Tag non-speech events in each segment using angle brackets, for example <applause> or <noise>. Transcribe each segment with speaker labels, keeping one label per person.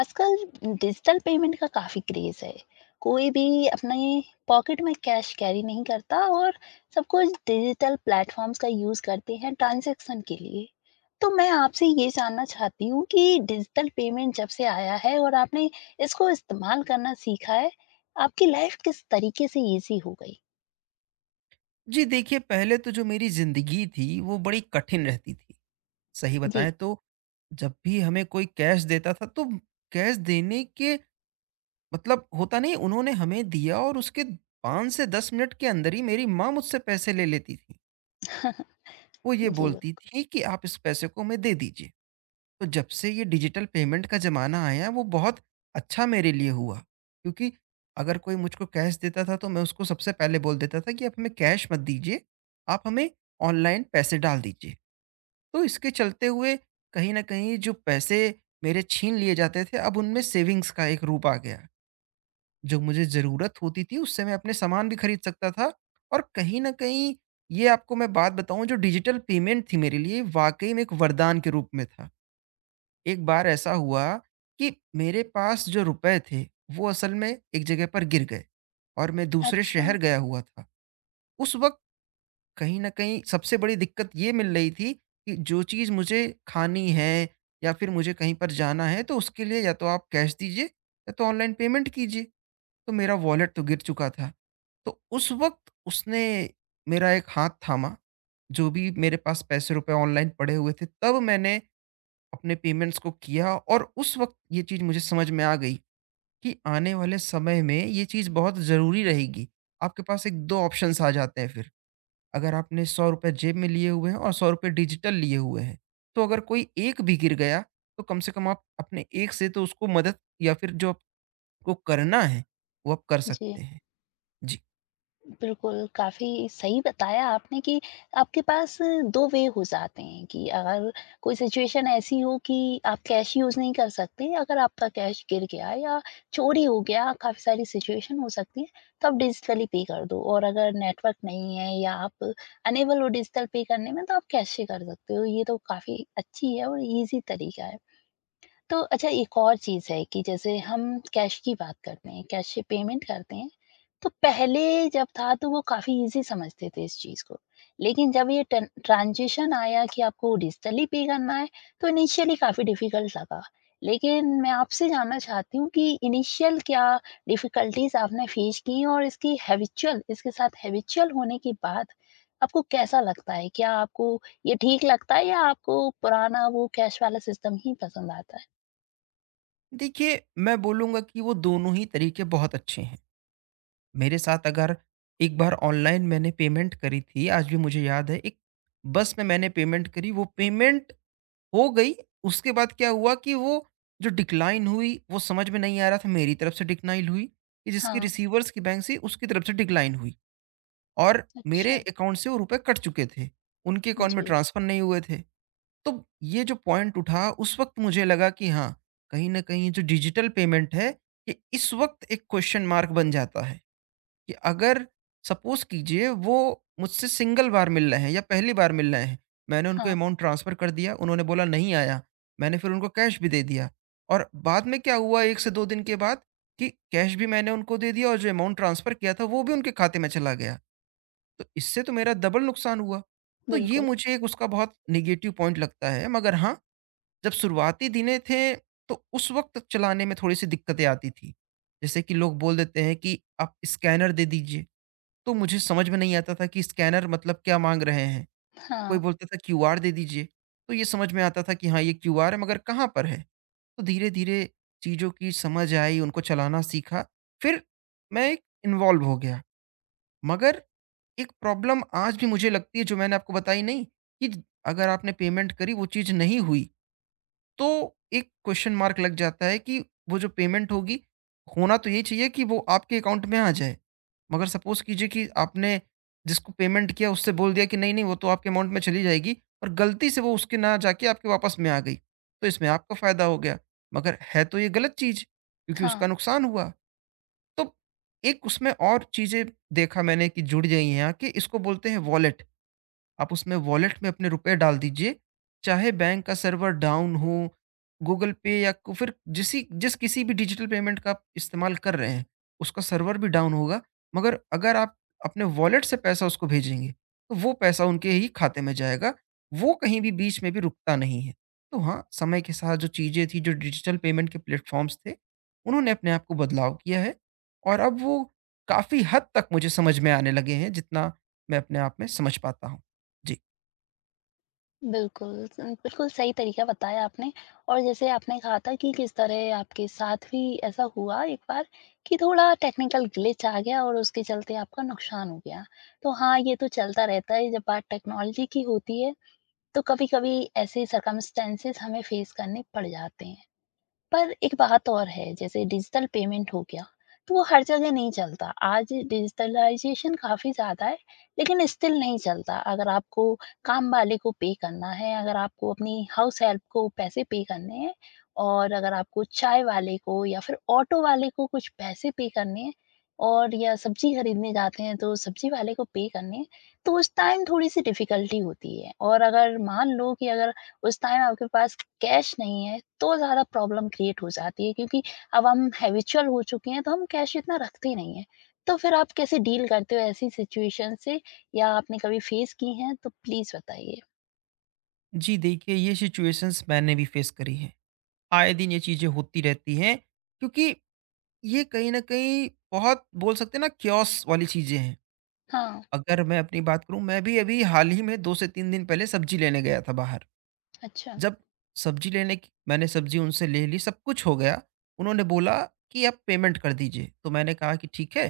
Speaker 1: आजकल digital payment का काफी क्रेज है। कोई भी अपने पॉकेट में कैश कैरी नहीं करता और सब कुछ डिजिटल प्लेटफॉर्म्स का यूज करते हैं ट्रांजैक्शन के लिए। तो मैं आपसे ये जानना चाहती हूँ कि डिजिटल पेमेंट जब से आया है और आपने इसको इस्तेमाल करना सीखा है, आपकी लाइफ किस तरीके से इजी हो गई?
Speaker 2: जी देखिए, पहले तो जो मेरी ज़िंदगी थी, वो बड़ी कठिन रहती थी। सही
Speaker 1: जी।
Speaker 2: बताएँ तो जब भी हमें कोई कैश देता था, तो कैश देने के मतलब होता नहीं उन्होंने हमें दिया और उसके 5 से 10 मिनट के अंदर ही मेरी माँ मुझसे पैसे ले लेती थी। वो ये
Speaker 1: <laughs> जी।
Speaker 2: बोलती थी कि आप इस पैसे को हमें दे दीजिए। तो जब से ये डिजिटल पेमेंट का ज़माना आया है, वो बहुत अच्छा मेरे लिए हुआ। क्योंकि अगर कोई मुझको कैश देता था, तो मैं उसको सबसे पहले बोल देता था कि आप हमें कैश मत दीजिए, आप हमें ऑनलाइन पैसे डाल दीजिए। तो इसके चलते हुए कहीं न कहीं जो पैसे मेरे छीन लिए जाते थे, अब उनमें सेविंग्स का एक रूप आ गया। जो मुझे ज़रूरत होती थी, उससे मैं अपने सामान भी खरीद सकता था और कहीं न कहीं ये आपको मैं बात बताऊँ, जो डिजिटल पेमेंट थी मेरे लिए, वाक़ई में एक वरदान के रूप में था। एक बार ऐसा हुआ कि मेरे पास जो रुपए थे वो असल में एक जगह पर गिर गए और मैं दूसरे
Speaker 1: अच्छा।
Speaker 2: शहर गया हुआ था। उस वक्त कहीं ना कहीं सबसे बड़ी दिक्कत ये मिल रही थी कि जो चीज़ मुझे खानी है या फिर मुझे कहीं पर जाना है तो उसके लिए या तो आप कैश दीजिए या तो ऑनलाइन पेमेंट कीजिए। तो मेरा वॉलेट तो गिर चुका था, तो उस वक्त उसने मेरा एक हाथ थामा। जो भी मेरे पास पैसे रुपए ऑनलाइन पड़े हुए थे, तब मैंने अपने पेमेंट्स को किया और उस वक़्त ये चीज़ मुझे समझ में आ गई कि आने वाले समय में ये चीज़ बहुत ज़रूरी रहेगी। आपके पास एक 2 ऑप्शंस आ जाते हैं फिर। अगर आपने ₹100 जेब में लिए हुए हैं और ₹100 डिजिटल लिए हुए हैं, तो अगर कोई एक भी गिर गया, तो कम से कम आप अपने एक से तो उसको मदद या फिर जो आपको करना है, वो आप कर
Speaker 1: जी।
Speaker 2: सकते हैं। जी।
Speaker 1: बिल्कुल, काफ़ी सही बताया आपने कि आपके पास 2 वे हो जाते हैं कि अगर कोई सिचुएशन ऐसी हो कि आप कैश यूज़ नहीं कर सकते, अगर आपका कैश गिर गया या चोरी हो गया, काफ़ी सारी सिचुएशन हो सकती है, तो आप डिजिटली पे कर दो, और अगर नेटवर्क नहीं है या आप अनेबल हो डिजिटल पे करने में, तो आप कैश से कर सकते हो। ये तो काफ़ी अच्छी है और ईज़ी तरीका है। तो अच्छा, एक और चीज़ है कि जैसे हम कैश की बात करते हैं, कैश से पेमेंट करते हैं, तो पहले जब था तो वो काफ़ी ईज़ी समझते थे इस चीज़ को। लेकिन जब ये टन ट्रांज़िशन आया कि आपको डिजिटली पे करना है, तो इनिशियली काफ़ी डिफ़िकल्ट लगा। लेकिन मैं आपसे जानना चाहती हूँ कि इनिशियल क्या डिफ़िकल्टीज़ आपने फेस की, और इसकी हैबिचुअल इसके साथ हैबिचुअल होने के बाद आपको कैसा लगता है? क्या आपको ये ठीक लगता है या आपको पुराना वो कैश वाला सिस्टम ही पसंद आता है?
Speaker 2: देखिए, मैं बोलूँगा कि वो दोनों ही तरीके बहुत अच्छे हैं। मेरे साथ अगर एक बार ऑनलाइन मैंने पेमेंट करी थी, आज भी मुझे याद है, एक बस में मैंने पेमेंट करी, वो पेमेंट हो गई, उसके बाद क्या हुआ कि वो जो डिक्लाइन हुई, वो समझ में नहीं आ रहा था, मेरी तरफ से डिक्लाइन हुई, कि जिसकी
Speaker 1: हाँ।
Speaker 2: रिसीवर्स की बैंक से उसकी तरफ से डिक्लाइन हुई और
Speaker 1: अच्छा।
Speaker 2: मेरे अकाउंट से वो रुपए कट चुके थे, उनके अकाउंट में
Speaker 1: जी।
Speaker 2: ट्रांसफर नहीं हुए थे। तो ये जो पॉइंट उठा, उस वक़्त मुझे लगा कि हाँ, कहीं न कहीं जो डिजिटल पेमेंट है, ये इस वक़्त एक क्वेश्चन मार्क बन जाता है। कि अगर सपोज कीजिए वो मुझसे सिंगल बार मिल रहे हैं या पहली बार मिल रहे हैं, मैंने उनको
Speaker 1: हाँ।
Speaker 2: अमाउंट ट्रांसफर कर दिया, उन्होंने बोला नहीं आया। मैंने फिर उनको कैश भी दे दिया और बाद में क्या हुआ एक से दो दिन के बाद कि कैश भी मैंने उनको दे दिया और जो अमाउंट ट्रांसफर किया था वो भी उनके खाते में चला गया। तो इससे तो मेरा डबल नुकसान हुआ। तो ये
Speaker 1: बिल्कुल।
Speaker 2: मुझे एक उसका बहुत निगेटिव पॉइंट लगता है, मगर हाँ, जब शुरुआती दिने थे तो उस वक्त चलाने में थोड़ी सी दिक्कतें आती थी। जैसे कि लोग बोल देते हैं कि आप स्कैनर दे दीजिए, तो मुझे समझ में नहीं आता था कि स्कैनर मतलब क्या माँग रहे हैं। कोई
Speaker 1: हाँ,
Speaker 2: बोलता था क्यूआर दे दीजिए, तो ये समझ में आता था कि हाँ, ये क्यूआर है मगर कहाँ पर है? तो धीरे-धीरे चीज़ों की समझ आई, उनको चलाना सीखा, फिर मैं एक इन्वॉल्व हो गया। मगर एक प्रॉब्लम आज भी मुझे लगती है जो मैंने आपको बताई नहीं, कि अगर आपने पेमेंट करी वो चीज़ नहीं हुई, तो एक क्वेश्चन मार्क लग जाता है कि वो जो पेमेंट होगी, होना तो यही चाहिए कि वो आपके अकाउंट में आ जाए। मगर सपोज़ कीजिए कि आपने जिसको पेमेंट किया उससे बोल दिया कि नहीं-नहीं वो तो आपके अमाउंट में चली जाएगी और गलती से वो उसके ना जाके आपके वापस में आ गई। तो इसमें आपका फ़ायदा हो गया, मगर है तो ये गलत चीज़ क्योंकि
Speaker 1: हाँ,
Speaker 2: उसका नुकसान हुआ। तो एक उसमें और चीज़ें देखा मैंने कि जुड़ गई हैं आके, इसको बोलते हैं वॉलेट। आप उसमें वॉलेट में अपने रुपए डाल दीजिए, चाहे बैंक का सर्वर डाउन हो, गूगल पे या क फिर जिसी जिस किसी भी डिजिटल पेमेंट का आप इस्तेमाल कर रहे हैं, उसका सर्वर भी डाउन होगा, मगर अगर आप अपने वॉलेट से पैसा उसको भेजेंगे, तो वो पैसा उनके ही खाते में जाएगा, वो कहीं भी बीच में भी रुकता नहीं है। तो हाँ, समय के साथ जो चीज़ें थी, जो डिजिटल पेमेंट के प्लेटफ़ॉर्म्स थे, उन्होंने अपने आप को बदलाव किया है और अब वो काफ़ी हद तक मुझे समझ में आने लगे हैं, जितना मैं अपने आप में समझ पाता हूँ। जी।
Speaker 1: बिल्कुल, स बिल्कुल सही तरीका बताया आपने। और जैसे आपने कहा था कि किस तरह आपके साथ भी ऐसा हुआ एक बार कि थोड़ा टेक्निकल ग्लिच आ गया और उसके चलते आपका नुकसान हो गया। तो हाँ, ये तो चलता रहता है जब बात टेक्नोलॉजी की होती है, तो कभी-कभी ऐसे सर्कमस्टेंसेस हमें फेस करने पड़ जाते हैं। पर एक बात और है, जैसे डिजिटल पेमेंट हो गया तो वो हर जगह नहीं चलता। आज डिजिटलाइजेशन काफी ज्यादा है, लेकिन स्टिल नहीं चलता। अगर आपको काम वाले को पे करना है, अगर आपको अपनी हाउस हेल्प को पैसे पे करने हैं, और अगर आपको चाय वाले को या फिर ऑटो वाले को कुछ पैसे पे करने हैं, और या सब्जी खरीदने जाते हैं तो सब्जी वाले को पे करने हैं, तो उस टाइम थोड़ी सी डिफिकल्टी होती है। और अगर मान लो कि अगर उस टाइम आपके पास कैश नहीं है, तो ज़्यादा प्रॉब्लम क्रिएट हो जाती है क्योंकि अब हम हैबिचुअल हो चुके हैं, तो हम कैश इतना रखते ही नहीं हैं। तो फिर आप कैसे डील करते हो ऐसी सिचुएशन से, या आपने कभी फेस की हैं? तो प्लीज़ बताइए।
Speaker 2: जी, देखिए ये सिचुएशंस मैंने भी फेस करी हैं। आए दिन ये चीज़ें होती रहती हैं क्योंकि ये कहीं न कहीं बहुत बोल सकते हैं ना, कियोस्क वाली चीज़ें हैं।
Speaker 1: हाँ।
Speaker 2: अगर मैं अपनी बात करूँ, मैं भी अभी हाल ही में 2 से 3 दिन पहले सब्ज़ी लेने गया था बाहर।
Speaker 1: अच्छा।
Speaker 2: जब सब्ज़ी लेने की मैंने सब्ज़ी उनसे ले ली, सब कुछ हो गया। उन्होंने बोला कि आप पेमेंट कर दीजिए। तो मैंने कहा कि ठीक है,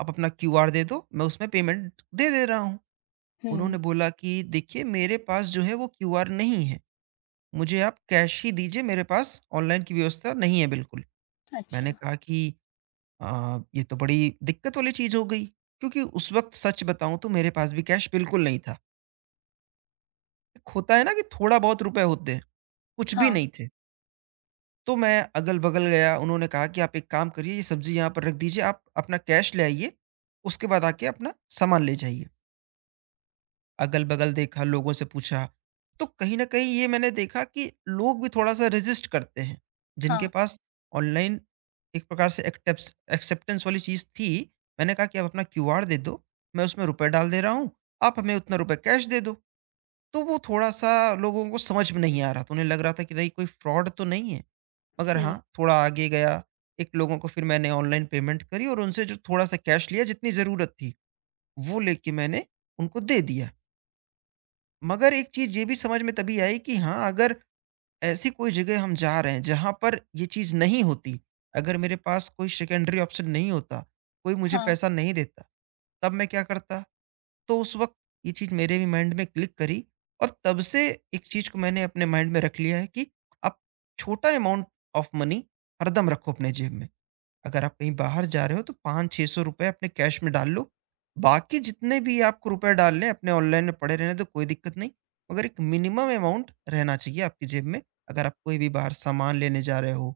Speaker 2: आप अपना क्यूआर दे दो, मैं उसमें पेमेंट दे दे रहा हूँ।
Speaker 1: हुँ।
Speaker 2: उन्होंने बोला कि देखिए मेरे पास जो है वो क्यूआर नहीं है। मुझे आप कैश ही दीजिए, मेरे पास ऑनलाइन की व्यवस्था नहीं है बिल्कुल।
Speaker 1: अच्छा।
Speaker 2: मैंने कहा कि ये तो बड़ी दिक्कत वाली चीज़ हो गई क्योंकि उस वक़्त सच बताऊँ तो मेरे पास भी कैश बिल्कुल नहीं था। एक होता है ना कि थोड़ा बहुत रुपए होते हैं, कुछ भी
Speaker 1: हाँ।
Speaker 2: नहीं थे। तो मैं अगल-बगल गया, उन्होंने कहा कि आप एक काम करिए ये सब्ज़ी यहाँ पर रख दीजिए, आप अपना कैश ले आइए, उसके बाद आके अपना सामान ले जाइए। अगल-बगल देखा, लोगों से पूछा, तो कहीं न कहीं ये मैंने देखा कि लोग भी थोड़ा-सा रेज़िस्ट करते हैं। जिनके
Speaker 1: हाँ,
Speaker 2: पास ऑनलाइन एक प्रकार से एक्टेप्स एक्सेप्टेंस वाली चीज़ थी, मैंने कहा कि आप अपना क्यूआर दे दो, मैं उसमें रुपए डाल दे रहा हूँ, आप हमें उतना रुपए कैश दे दो। तो वो थोड़ा-सा लोगों को समझ में नहीं आ रहा था, उन्हें लग रहा था कि नहीं कोई फ्रॉड तो नहीं है। मगर हाँ,
Speaker 1: जी।
Speaker 2: थोड़ा आगे गया, एक लोगों को फिर मैंने ऑनलाइन पेमेंट करी और उनसे जो थोड़ा-सा कैश लिया जितनी ज़रूरत थी, वो लेके मैंने उनको दे दिया। मगर एक चीज़ ये भी समझ में तभी आई कि हाँ, अगर ऐसी कोई जगह हम जा रहे हैं, जहाँ पर ये चीज़ नहीं होती, अगर मेरे पास कोई सेकेंडरी ऑप्शन नहीं होता, कोई मुझे
Speaker 1: हाँ।
Speaker 2: पैसा नहीं देता, तब मैं क्या करता? तो उस वक़्त ये चीज़ मेरे भी माइंड में क्लिक करी और तब से एक चीज़ को मैंने अपने माइंड में रख लिया है कि आप छोटा अमाउंट ऑफ मनी हरदम रखो अपने जेब में। अगर आप कहीं बाहर जा रहे हो तो 500-600 रुपए अपने कैश में डाल लो। बाकी जितने भी आपको रुपए डालने हैं अपने ऑनलाइन में पड़े रहने दो, कोई दिक्कत नहीं। मगर एक मिनिमम अमाउंट रहना चाहिए आपकी जेब में, अगर आप कोई भी बाहर सामान लेने जा रहे हो,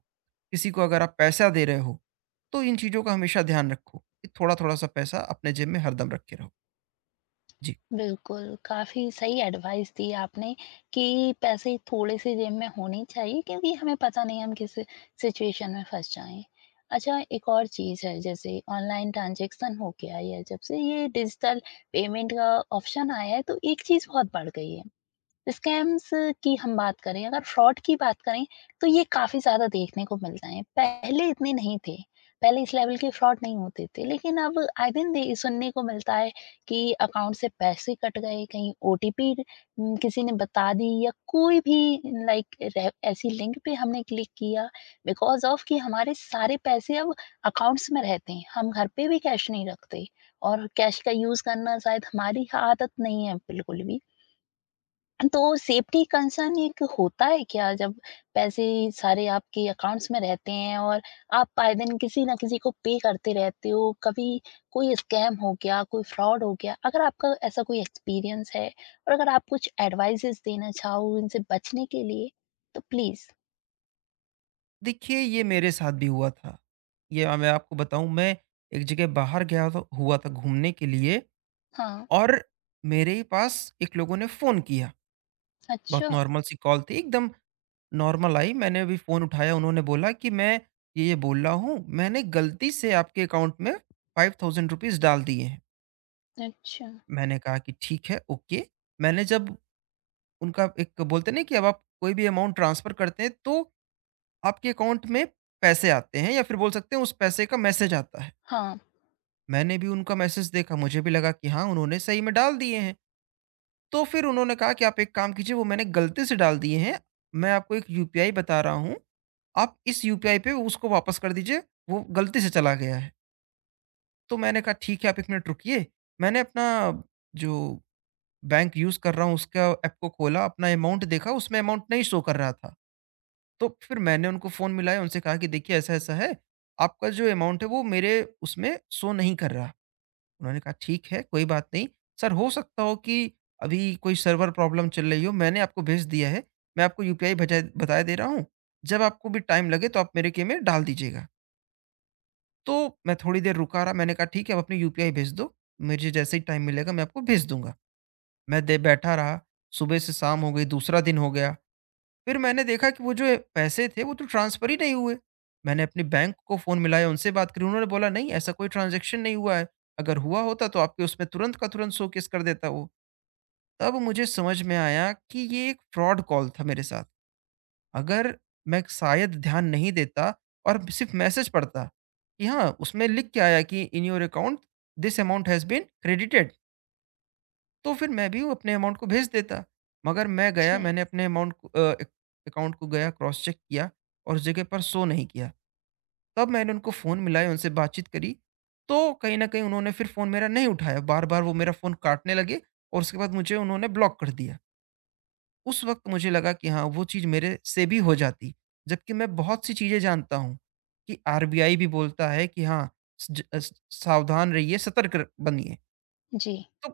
Speaker 2: किसी को अगर आप पैसा दे रहे हो, तो इन चीज़ों का हमेशा ध्यान रखो कि थोड़ा-थोड़ा सा पैसा अपने जेब में हरदम रखे रहो। जी।
Speaker 1: बिल्कुल, काफ़ी सही एडवाइस दी आपने कि पैसे थोड़े से जेब में होने चाहिए क्योंकि हमें पता नहीं हम किस सिचुएशन में फँस जाएँ। अच्छा, एक और चीज़ है, जैसे ऑनलाइन ट्रांज़ैक्शन हो गया या जब से ये डिजिटल पेमेंट का ऑप्शन आया है, तो एक चीज़ बहुत बढ़ गई है। स्कैम्स की हम बात करें, अगर फ्रॉड की बात करें, तो ये काफ़ी ज़्यादा देखने को मिलता है। पहले इतने नहीं थे, पहले इस लेवल के फ्रॉड नहीं होते थे, लेकिन अब आए दिन दे सुनने को मिलता है कि अकाउंट से पैसे कट गए, कहीं ओटीपी किसी ने बता दी, या कोई भी लाइक रे ऐसी लिंक पे हमने क्लिक किया, बिकॉज़ ऑफ कि हमारे सारे पैसे अब अकाउंट्स में रहते हैं, हम घर पे भी कैश नहीं रखते, और कैश का यूज़ करना शायद हमारी आदत नहीं है बिल्कुल भी। तो सेफ्टी कंसर्न एक होता है क्या जब पैसे सारे आपके अकाउंट्स में रहते हैं और आप आए दिन किसी ना किसी को पे करते रहते हो। कभी कोई स्कैम हो गया, कोई फ्रॉड हो गया, अगर आपका ऐसा कोई एक्सपीरियंस है, और अगर आप कुछ एडवाइसेस देना चाहो इनसे बचने के लिए, तो प्लीज।
Speaker 2: देखिए ये मेरे साथ भी हुआ था। ये मैं आपको बताऊँ, मैं एक जगह बाहर गया था हुआ था घूमने के लिए
Speaker 1: हाँ।
Speaker 2: और मेरे ही पास एक लोगों ने फ़ोन किया। बहुत
Speaker 1: अच्छा।
Speaker 2: नॉर्मल सी कॉल थी, एकदम नॉर्मल आई। मैंने अभी फ़ोन उठाया, उन्होंने बोला कि मैं ये-ये बोल रहा हूँ, मैंने गलती से आपके अकाउंट में ₹5000 डाल दिए हैं।
Speaker 1: अच्छा।
Speaker 2: मैंने कहा कि ठीक है, ओके। मैंने जब उनका एक बोलते नहीं कि अब आप कोई भी अमाउंट ट्रांसफ़र करते हैं तो आपके अकाउंट में पैसे आते हैं या फिर बोल सकते हैं उस पैसे का मैसेज आता है।
Speaker 1: हाँ।
Speaker 2: मैंने भी उनका मैसेज देखा, मुझे भी लगा कि हाँ, उन्होंने सही में डाल दिए हैं। तो फिर उन्होंने कहा कि आप एक काम कीजिए, वो मैंने गलती से डाल दिए हैं। मैं आपको एक यूपीआई बता रहा हूँ, आप इस यूपीआई पे उसको वापस कर दीजिए, वो गलती से चला गया है। तो मैंने कहा ठीक है आप 1 मिनट रुकिए। मैंने अपना जो बैंक यूज़ कर रहा हूँ उसका ऐप को खोला, अपना अमाउंट देखा, उसमें अमाउंट नहीं शो कर रहा था। तो फिर मैंने उनको फ़ोन मिलाया, उनसे कहा कि देखिए ऐसा-ऐसा है, आपका जो अमाउंट है वो मेरे उसमें शो नहीं कर रहा। उन्होंने कहा, "ठीक है, कोई बात नहीं। सर हो सकता हो कि अभी कोई सर्वर प्रॉब्लम चल रही हो, मैंने आपको भेज दिया है। मैं आपको यूपीआई बजाय बताए दे रहा हूँ। जब आपको भी टाइम लगे तो आप मेरे के में डाल दीजिएगा।" तो मैं थोड़ी देर रुका रहा, मैंने कहा, "ठीक है, आप अपनी यूपीआई भेज दो। मुझे जैसे ही टाइम मिलेगा मैं आपको भेज दूँगा।" मैं दे बैठा रहा, सुबह से शाम हो गई, दूसरा दिन हो गया। फिर मैंने देखा कि वो जो पैसे थे वो तो ट्रांसफ़र ही नहीं हुए। मैंने अपने बैंक को फ़ोन मिलाया उनसे बात करी, उन्होंने बोला नहीं ऐसा कोई ट्रांज़ैक्शन नहीं हुआ है। अगर हुआ होता तो आपके उसमें तुरंत का तुरंत शो केस कर देता वो। तब मुझे समझ में आया कि ये एक फ्रॉड कॉल था मेरे साथ। अगर मैं शायद ध्यान नहीं देता और सिर्फ़ मैसेज पढ़ता कि हाँ, उसमें लिख के आया कि in your account this amount has been credited. तो फिर मैं भी वो अपने अमाउंट को भेज देता। मगर मैं गया,
Speaker 1: जी।
Speaker 2: मैंने अपने अमाउंट को एक अकाउंट को गया क्रॉस चेक किया और उस जगह पर शो नहीं किया। तब मैंने उनको फ़ोन मिलाया, उनसे बातचीत करी, तो कहीं न कहीं उन्होंने फिर फ़ोन मेरा नहीं उठाया। बार-बार वो मेरा फ़ोन काटने लगे और उसके बाद मुझे उन्होंने ब्लॉक कर दिया। उस वक़्त मुझे लगा कि हाँ, वो चीज़ मेरे से भी हो जाती। जबकि मैं बहुत सी चीज़ें जानता हूँ कि आरबीआई भी बोलता है कि हाँ, स ज अ, स- सावधान रहिए, सतर्क र बनिए।
Speaker 1: जी।
Speaker 2: तो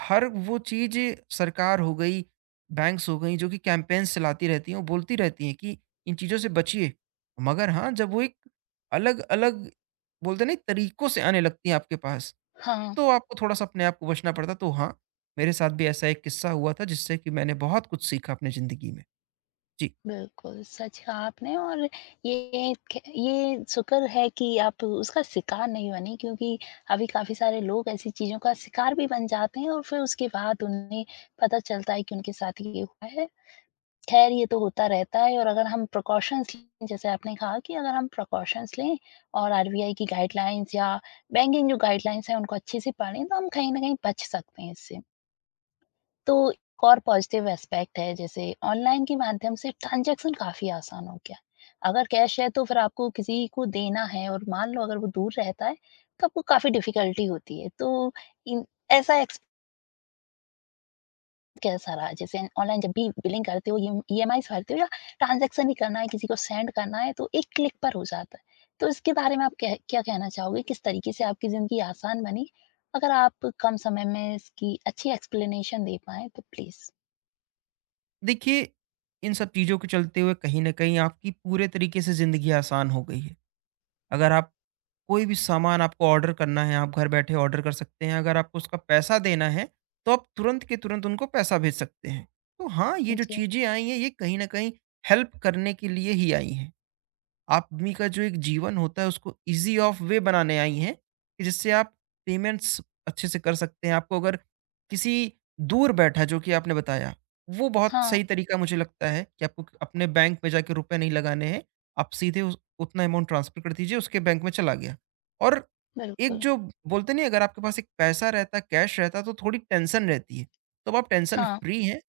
Speaker 2: हर वो चीज़ सरकार हो गई, बैंक्स हो गईं जो कि कैम्पेन्स चलाती रहती हैं, वो बोलती रहती हैं कि इन चीज़ों से बचिए। मगर हाँ, जब वो एक अलग-अलग बोलते हैं ना तरीकों से आने लगती हैं आपके पास,
Speaker 1: हाँ।
Speaker 2: तो आपको थोड़ा-सा अपने आप को बचना पड़ता है। तो हाँ, मेरे साथ भी ऐसा एक किस्सा हुआ था जिससे कि मैंने बहुत कुछ सीखा अपनी ज़िंदगी में। जी।
Speaker 1: बिल्कुल, सच कहा आपने। और ये ख ये शुक्र है कि आप उसका शिकार नहीं बने क्योंकि अभी काफ़ी सारे लोग ऐसी चीज़ों का शिकार भी बन जाते हैं और फिर उसके बाद उन्हें पता चलता है कि उनके साथ ये हुआ है। ख़ैर, ये तो होता रहता है। और अगर हम प्रिकॉशंस लें, जैसे आपने कहा कि अगर हम प्रिकॉशंस लें और आरबीआई की गाइडलाइंस या बैंकिंग जो गाइडलाइंस हैं उनको अच्छे से पढ़ें, तो हम कहीं न कहीं बच सकते हैं इससे। तो एक और पॉजिटिव एस्पेक्ट है, जैसे ऑनलाइन के माध्यम से ट्रांजैक्शन काफ़ी आसान हो गया। अगर कैश है तो फिर आपको किसी को देना है और मान लो अगर वो दूर रहता है तो आपको काफ़ी डिफ़िकल्टी होती है। तो इन ऐसा एक्सपीरियंस कैसा रहा? जैसे ऑनलाइन जब भी बिलिंग करते हो, ईएमआईज़ भरते हो या ट्रांजैक्शन ही करना है, किसी को सेंड करना है, तो एक क्लिक पर हो जाता है। तो इसके बारे में आप कह क्या कहना चाहोगे? किस तरीके से आपकी ज़िंदगी आसान बनी? अगर आप कम समय में इसकी अच्छी एक्सप्लेनेशन दे पाएँ तो प्लीज़।
Speaker 2: देखिए, इन सब चीज़ों के चलते हुए कहीं न कहीं आपकी पूरे तरीके से ज़िंदगी आसान हो गई है। अगर आप कोई भी सामान आपको ऑर्डर करना है, आप घर बैठे ऑर्डर कर सकते हैं। अगर आपको उसका पैसा देना है, तो आप तुरंत के तुरंत उनको पैसा भेज सकते हैं। तो हाँ, ये जो
Speaker 1: जी।
Speaker 2: चीज़ें आई हैं, ये कहीं न कहीं हेल्प करने के लिए ही आई हैं। आदमी का जो एक जीवन होता है उसको ईज़ी ऑफ वे बनाने आई हैं, कि जिससे आप पेमेंट्स अच्छे से कर सकते हैं। आपको अगर किसी दूर बैठा जो कि आपने बताया, वो बहुत
Speaker 1: हाँ।
Speaker 2: सही तरीका मुझे लगता है कि आपको अपने बैंक में जाके रुपए नहीं लगाने हैं। आप सीधे उस उतना अमाउंट ट्रांसफर कर दीजिए, उसके बैंक में चला गया। और एक
Speaker 1: बिल्कुल।
Speaker 2: जो बोलते नहीं, अगर आपके पास एक पैसा रहता, कैश रहता तो थोड़ी टेंशन रहती है। तो अब आप टेंशन
Speaker 1: हाँ।
Speaker 2: फ्री हैं।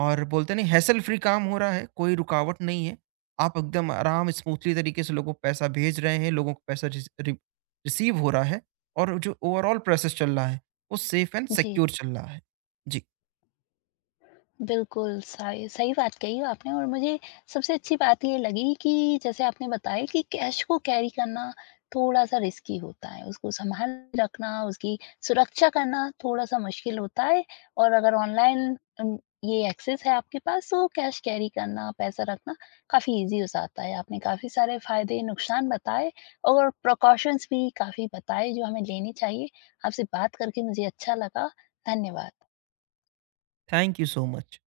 Speaker 2: और बोलते नहीं हैसल फ्री काम हो रहा है, कोई रुकावट नहीं है। आप एकदम आराम स्मूथली तरीके से लोगों को पैसा भेज रहे हैं, लोगों को पैसा रिसीव हो रहा है और जो ओवरऑल प्रोसेस चल रहा है, वो सेफ एंड
Speaker 1: जी।
Speaker 2: सिक्योर चल रहा है। जी,
Speaker 1: बिल्कुल सही सही बात कही आपने। और मुझे सबसे अच्छी बात ये लगी कि जैसे आपने बताया कि कैश को कैरी करना थोड़ा-सा रिस्की होता है, उसको सँभाल रखना, उसकी सुरक्षा करना थोड़ा-सा मुश्किल होता है, और अगर ऑनलाइन ये एक्सेस है आपके पास तो कैश कैरी करना, पैसा रखना काफ़ी ईज़ी हो जाता है। आपने काफ़ी सारे फ़ायदे, नुकसान बताए और प्रिकॉशंस भी काफ़ी बताए जो हमें लेने चाहिए। आपसे बात करके मुझे अच्छा लगा। धन्यवाद।
Speaker 2: Thank you so much.